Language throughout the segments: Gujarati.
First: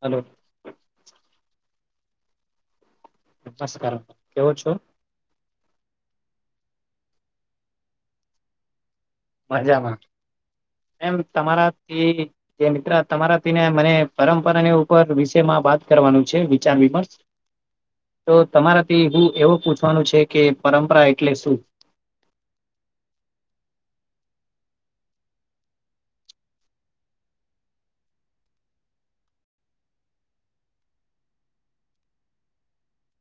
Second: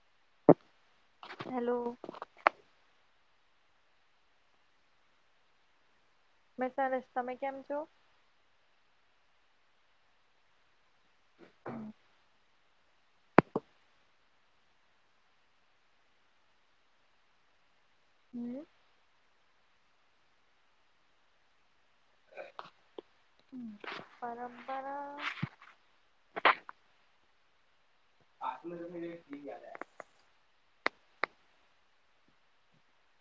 હલો. હેલો. નમસ્કાર કેવો છો? [unintelligible] તમે કેમ છો? મજામાં એમ તમારાથી કે મિત્ર તમારા ને મને પરંપરાને ઉપર વિષમાં વાત કરવાનું છે વિચાર વિમર્શ તો તમારાથી હું એવું પૂછવાનું છે કે પરંપરા એટલે શું? હમ. પરંપરા [inaudible]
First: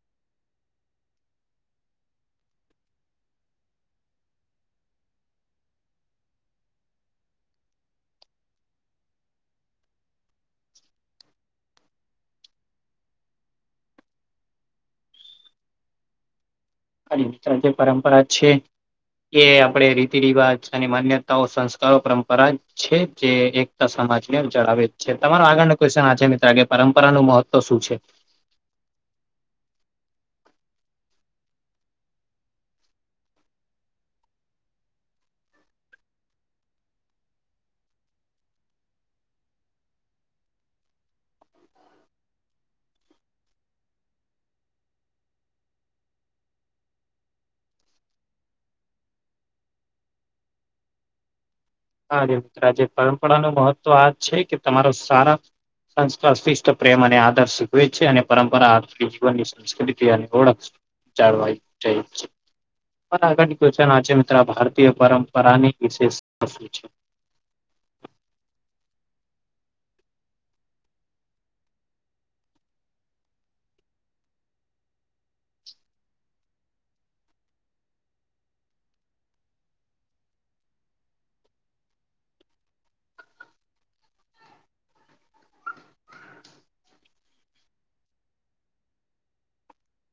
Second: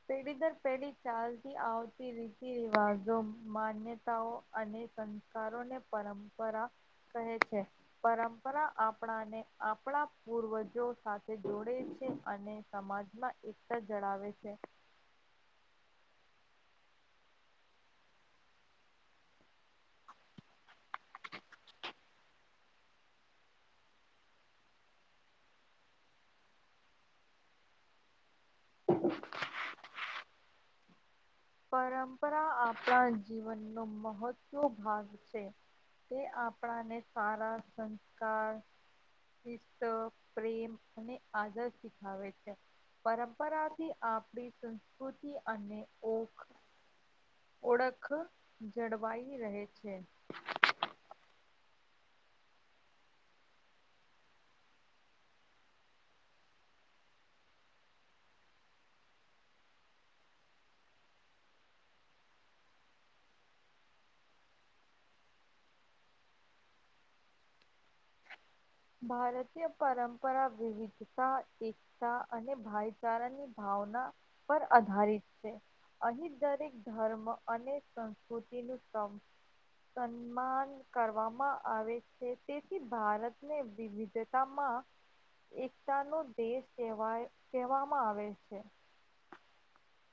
પેઢી દર પેઢી ચાલતી આવતી રીતિ રિવાજો માન્યતાઓ અને સંસ કારો ને પરંપરા કહે છે. પરંપરા આપણાને આપણા પૂર્વજો સાથે જોડે છે અને સમાજમાં એકતા જળાવે છે. [unintelligible] જે પરંપરા છે. એ આપણેે રીતિ રિવાજ અને માન્યતાઓ સંસ્કારો પરંપરા છે જે એક સમાજને જણાવે જ છે તમારો આગળનો ક્વેશ્ચન આ છે મિત્ર કે પરંપરાનું મહત્વ શું છે. [inaudible] પરંપરા આપણા જીવનનો મહત્વ ભાગ છે. તે આપણાને સારા સંસ્કાર શિસ્ત, પ્રેમ અને આદર શીખાવે છે. પરંપરાથી આપણી સંસ્કૃતિ અને ઓ ઓળખ જળવાઈ રહે છે. હા મિત્ર આજે પરંપરાનું મહત્વ આ છે કે તમારો સારા સંસ્કાર, શિષ્ટ, પ્રેમ અને આદર શીખવે છે, અને પરંપરા આ જીવનની સંસ્કૃતિ અને ઓળખ છે. ચાલ ભાઈ થેન્ક હવે આગળની ક્વેશ્ચન આછે મિત્ર, આ ભારતીય પરંપરાની વિશેષતા શું છે? ભારતીય પરંપરા વિવિધતા, એક તા અને ભાઈચારા ની ભાવના પર આધારિત છે. અહીં દરેક ધર્મ અને સંસ્કૃતિનું સંપ સન્માન કરવામાં આવે છે, તેથી ભારત ને વિવિધતા માં એકતા નો દેશ કવાય, કહેવામાં આવે છે.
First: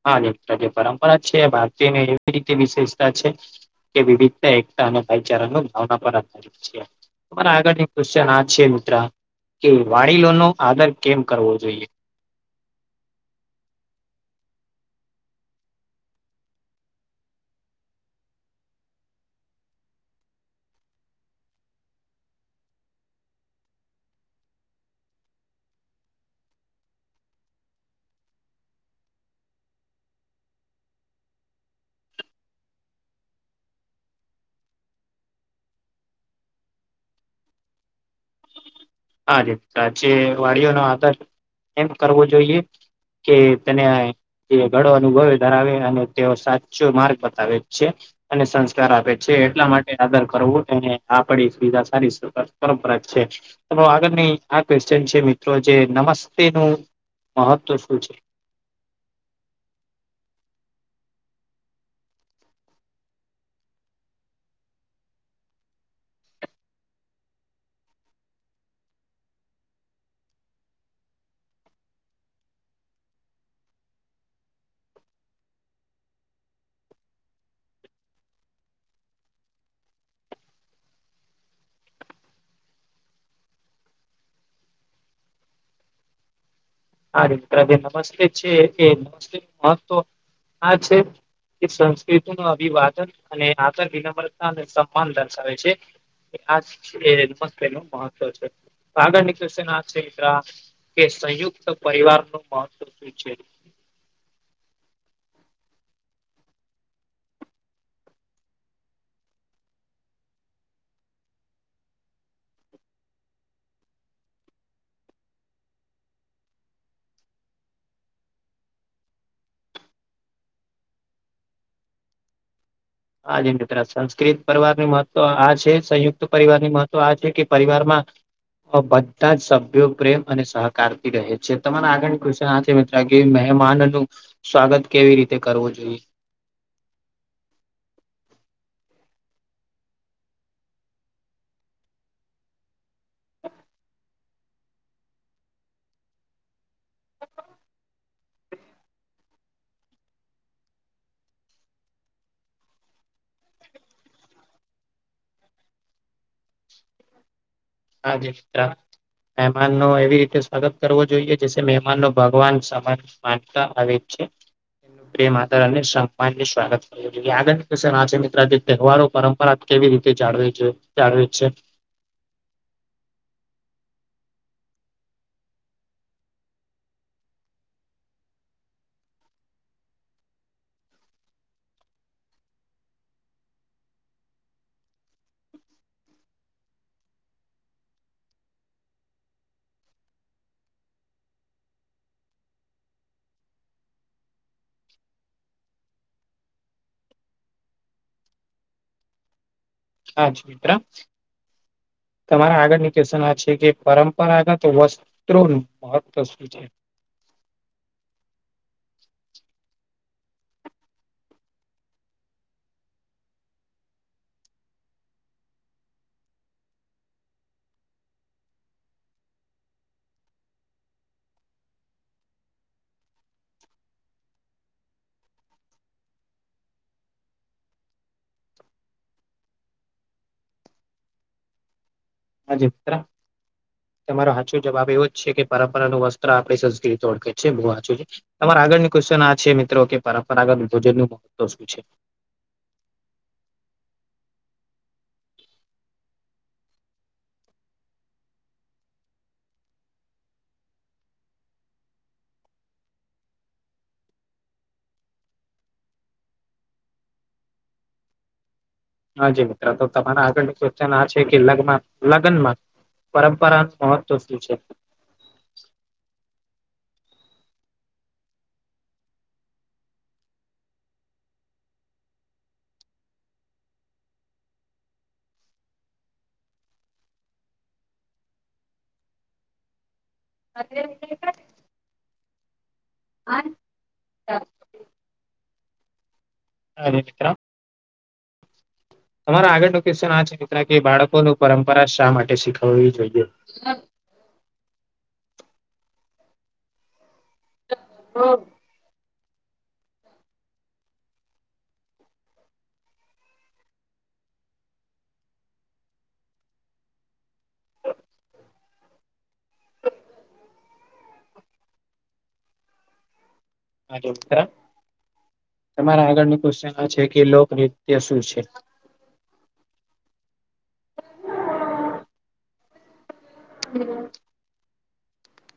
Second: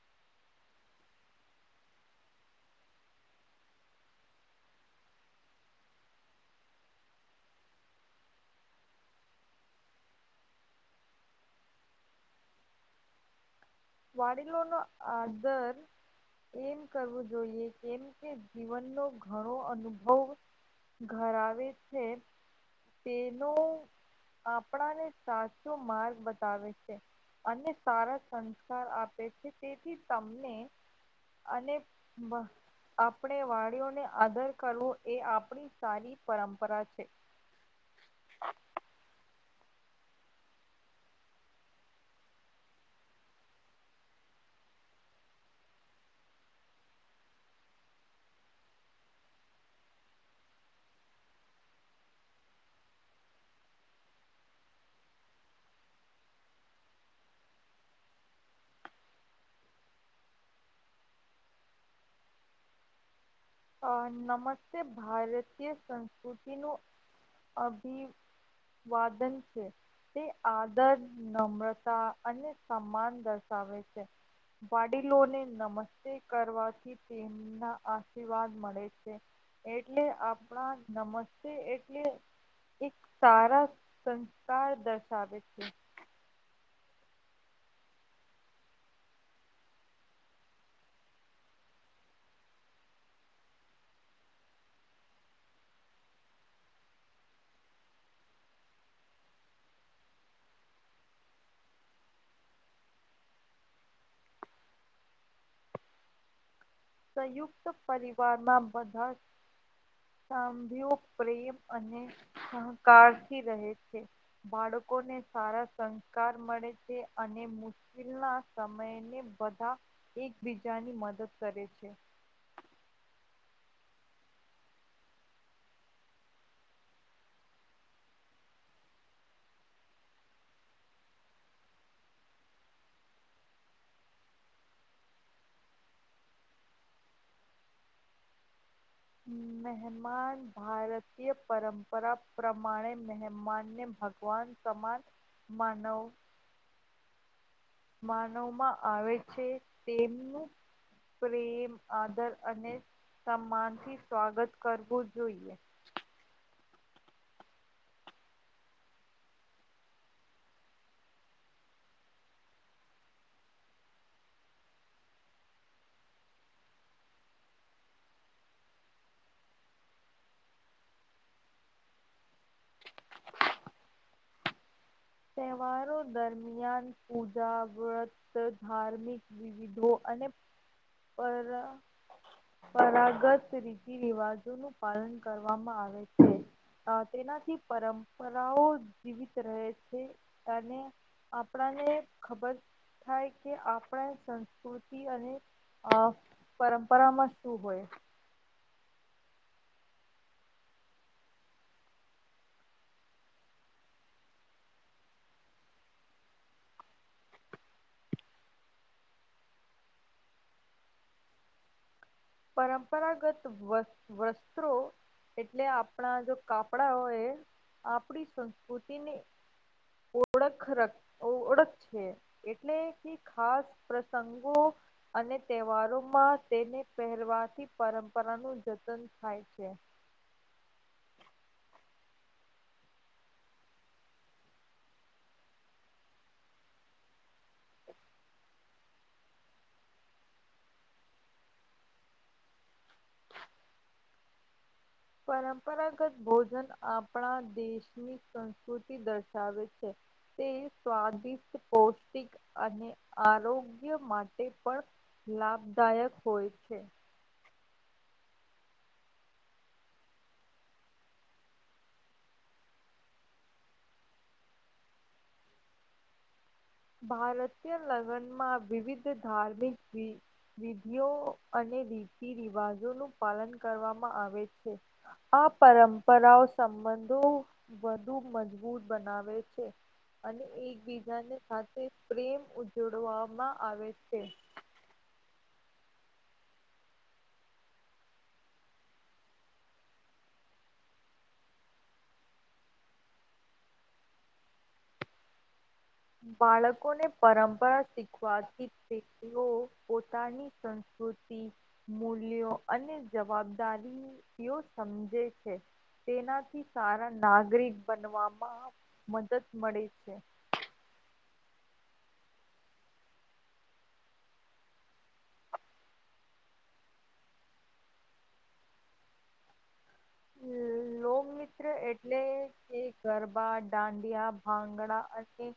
હા મિત્ર જે પરંપરા છે, ભારતીની એવી રીતે વિશેષતા છે કે વિવિધતા, એકતા અને ભાઈચારા નો ભાવના પર આધારિત છે. મારા આગળની ક્વ્ચન આ છે મિત્ર કે વાડીલો નો આદર કેમ કરવો જોઈએ? વાડીલોનું આધર એમ કરવું જોઈએ, કેમ કે જીવનનો ઘણો અનુભવ ધરાવે છે તેનો આપણાને સાચો માર્ગ બતાવે છે, અને સારા સં આપે છે, તેથી તમને અને મ આપણે વાડીઓને આદર કરવો, એ આપણી સારી પરંપરા છે. હા દ આજે વાડીઓ નો આદાર એમ કરવો જોઈએ કે તેને તે ગડો અનુભવે ધરાવે, અને તેઓ સાચો માર્ગ બતાવે છે. અને સંસ્કાર આપે છે, એટલા માટે આદર કરવો આપડી સુવધા સારી [unintelligible] પરંપરા છે આગળની આ ક્વેશચન છે મિત્રો, જે નમસ્તે નું મહત્વ શું છે? અ નમસ્તે ભારતીય સંસ્કૃતિનું અભિ વાદન છે. તે આદર, નમ્રતા અને સમાન દર્શાવે છે. વાડીલોને નમસ્તે કરવાથી તેમના આ આશીર્વાદ મળે છે, એટલે આપણા નમસ્તે એટલે એક સારા સંસ્કાર દર્શાવે છે હરે મિત્ર જે નમસ્તે છે એ નમસ્તે નું મહત્વ આ છે. તે સંસ્કૃતિ નુ અભિવાદન અને આદર વિનમ્રતા અને સમાન દર્શાવે છે. આજછે નમસ્તે નુ મહત્વ છે, તો આગળ નુ ક્વેશન આ છે મિત્રા કે સંયુક્ત પરિવાર નું મહત્વ શું છે? સંયુક્ત પરિવારમાં બધા સાંભીયો પ્રેમ અને સહકાર થી રહે છે. બાળકોને સારા સંસ્કાર મળે છે અને મુ કિલના સમયને બધા એકબીજાની મદદ કરે છે. હાજ મિત્ર સંસ્કૃત પરિવારની મહત્વ આ છે, સંયુક્ત પરિવાર ની મહત્વ આ છે કે પરિવાર માં બધા જ સભ્યો પ્રેમ અને સહકારથી રહે છે, તમારા આગળની ક્વેશન આ છે મિત જા કે મહેમાન નું સ્વાગત કેવી રીતે કરવું જોઈએ? મહેમાન ભારતીય પરંપરા પ્રમાણે મહેમાનને ભગવાન સમાન માનવ માનવવામાં આવે છે તેમનું પ્રેમ આદર અને સન્માનથી સ્વાગત કરવું જોઈએ. [unintelligible] મહેમાન ન એવી રીતે સ્વાગત કરવું જોઈએ જે મહેમાન નો ભગવાન સમાન માનતા આવે છે પ્રેમ આદર અને સંમાન સ્વાગત આ મિત્ર તહેવારો પરંપરા કેવી રીતે જાળ જાળવે છે તહેવારો દરમિયાન પૂજા વ્રત ધાર્મિક વિવિધો અને પર પરાગત રીતિ રિવાજો નું પાલન કરવામાં આવે છે. તેનાથી પરંપરાઓ જીવિત રહે છે અને આપણાને ખબર થાય કે આપણે સંસ્કૃતિ અને અ પરંપરામાં શું હોય? [unintelligible] તમારા આગળની ક્વેશ્ચન છે કે પરંપરાગત વસ્તુ [unintelligible] પરંપરાગત વસ્ વસ્ત્રો એટલે આપણા જો કાપડા હો એ આપણી સંસ્કૃતિને ઓળખ ર ઓળખ છે એટલે ક ખાસ પ્રસંગો અને તહેવારોમાં તેને પહેરવાથી પરંપરા નું જતન થાય છે. [unintelligible] તમારો સાચો જવાબ એવો જ છે કે પરંપરાનું વસ્ત્ર આપણી સંસ્કૃતિ ઓળખે છે બહુ હાચું છે તમારે આગળની ક્વેશ્ચન આ છે મિત્રો કે પરંપરાગત ભોજન નું મહત્વ શું છે? પરંપરાગત ભોજન આપણા દેશની સંસ્કૃતિ દર્શાવે છે. તે સ્વાદિષ્ટ પૌષ્ટિક અને આરોગ્ય માટે પણ લાભદાયક હોય છે. હાજી મિત્રો તો તમારા આગળ ક્વેશ્ચન આ છે કે લગ્ન લગ્નમાં પરંપરા મહત્વ શું છે? ભારતીય લગ્નમાં વિવિધ ધાર્મિક જી વિધિઓ અને રીતિ રિવાજો નું પાલન કરવામાં આવે છે. આ પરંપરાઓ સંબંધો વધુ મજબૂત બનાવે છે. અને એકબીજાને સાથે પ્રેમ ઉજડવામાં આવે છે. [unintelligible] તમારા આગળ નો ક્વેશ્ચન એ છે કે બાળકોનું પરંપરા શા માટે શીખવવી જોઈએ? બાળકોને પરંપરા શીખવાથી વ્યક્તિઓ પોતાની સંસ્કૃતિ મૂલ્યો અને જવાબદારીઓ સમજે છે. તેનાથી સારા નાગરિક બનવામાં મદદ મળે છે. હ જો મ તમારા આગળની ક્વેશ્ચન છે કે લોકનૃત્ય શું છે? લોકમિત્ર એટલે કે ગરબા દાંડિયા ભંગડા અને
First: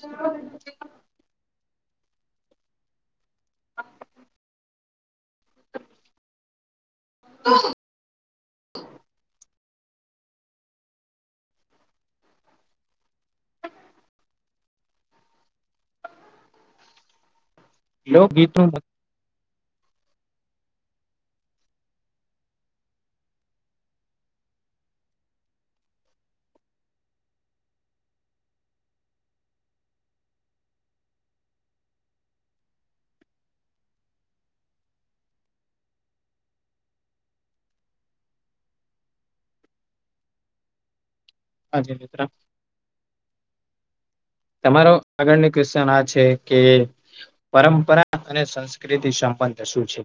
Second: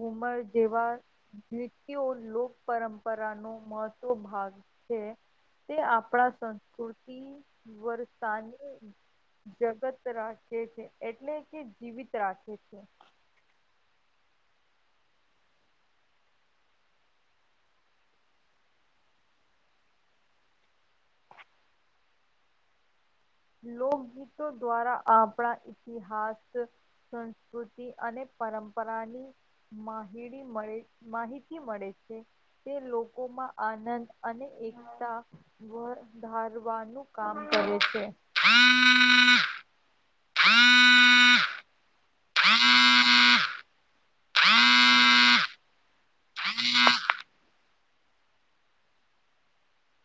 ઘુમર જેવા લોક પરંપરા નો મહત્વ ભાગ છે તે આપણા કુર્તી વરતાની જગત રાખે છે એટલે કે જીવિત રાખે છે. લોકગીતનું લોક ગીતો દ્વારા આપણા ઇતિહાસ સંસ્કૃતિ અને પરંપરાની માહ મળે માહિતી મળે છે. તે લોકો માં આનંદ અને એકતા વર ધારવાનું કામ કરે છે. [inaudible] તમારો આગળની ક્વેશચન આ છે કે પરંપરા અને સંસ્કૃતિ સંપન શું છે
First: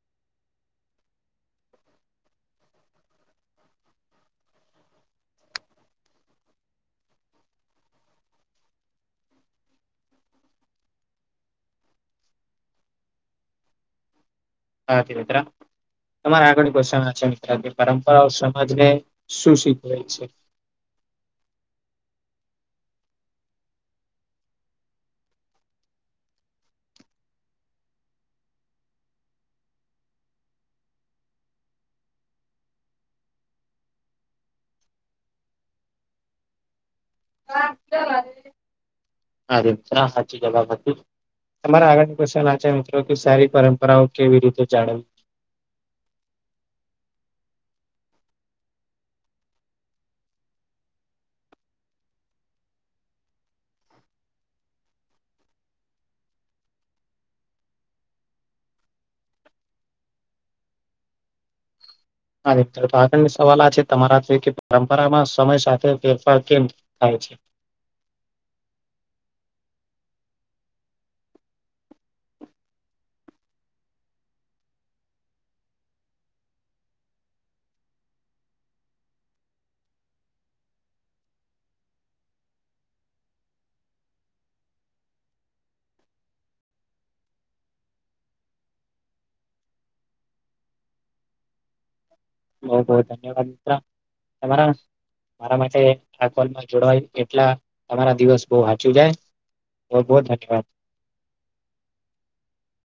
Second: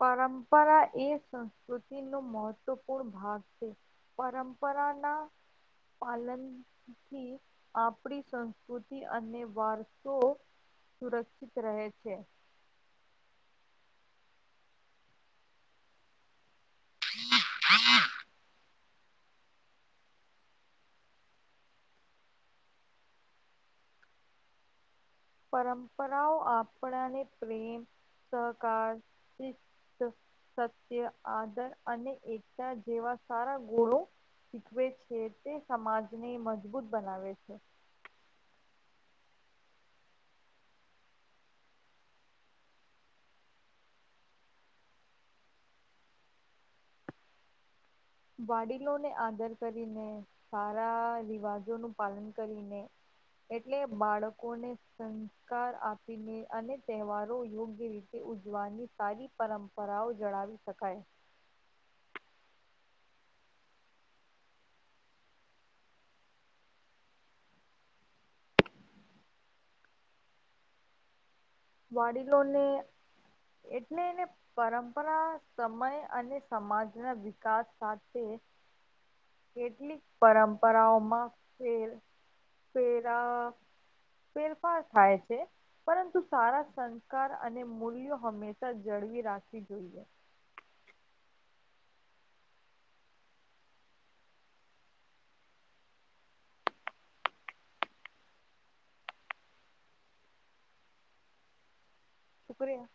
પરમ્પરા એ સંસ્કૃતિનો મહત્વપૂર્ણ ભાવ છે. પરંપરાના પાલન થી આપણી સંસ્કૃતિ અને વારસો સુરક્ષિત રહે છે. મિત્ર તમારો આગળનો ક્વેસચન આ છે મિત્ર પરંપરા સમાજને શું શીખવે છે? પરંપરાઓ આપણાને પ્રેમ સહકાર સત્ય આદર અને એકતા જેવા સારા ગુણો શીખવે છે તે સમાજને મજબૂત બનાવે છે. [unintelligible] સાચી જવાબ હતું તમારે આગળ ક્વેસચન આ છે મિત્રો કે સારી પરંપરાઓ કેવી રીતે જાળવવી વાડીલોને આદર કરીને સારા રિવાજોનું પાલન કરીને એટલે બાળકોને સંસ્કાર આપીને અને તહેવારો યોગ્ય રીતે તે ઉજવાનની સારી પરંપરાઓ જણાવી શકાય. આગળનો સવાલ આ છે તમારા પરંપરામાં સમય સાથે ફેરફાર કેમ થાય છે. વાડીલો ને એટલે એને પરંપરા સમય અને સમાજના વિકાસ સાથે કેટલીક પરંપરાઓમાં ફેર ફેરા ફેરફાર થાય છે પરંતુ સારા સંસ્કાર અને મૂલ્યો હંમેશા જળવી રાખવી જોઈએ. બહ બહ ધન્યવાદ મિત્ર તરા મારા માટે જોડવાયું એટલા તમારા દિવસ બો સાચું જાય બો બો ધન્યવાદ શુક્રિયા.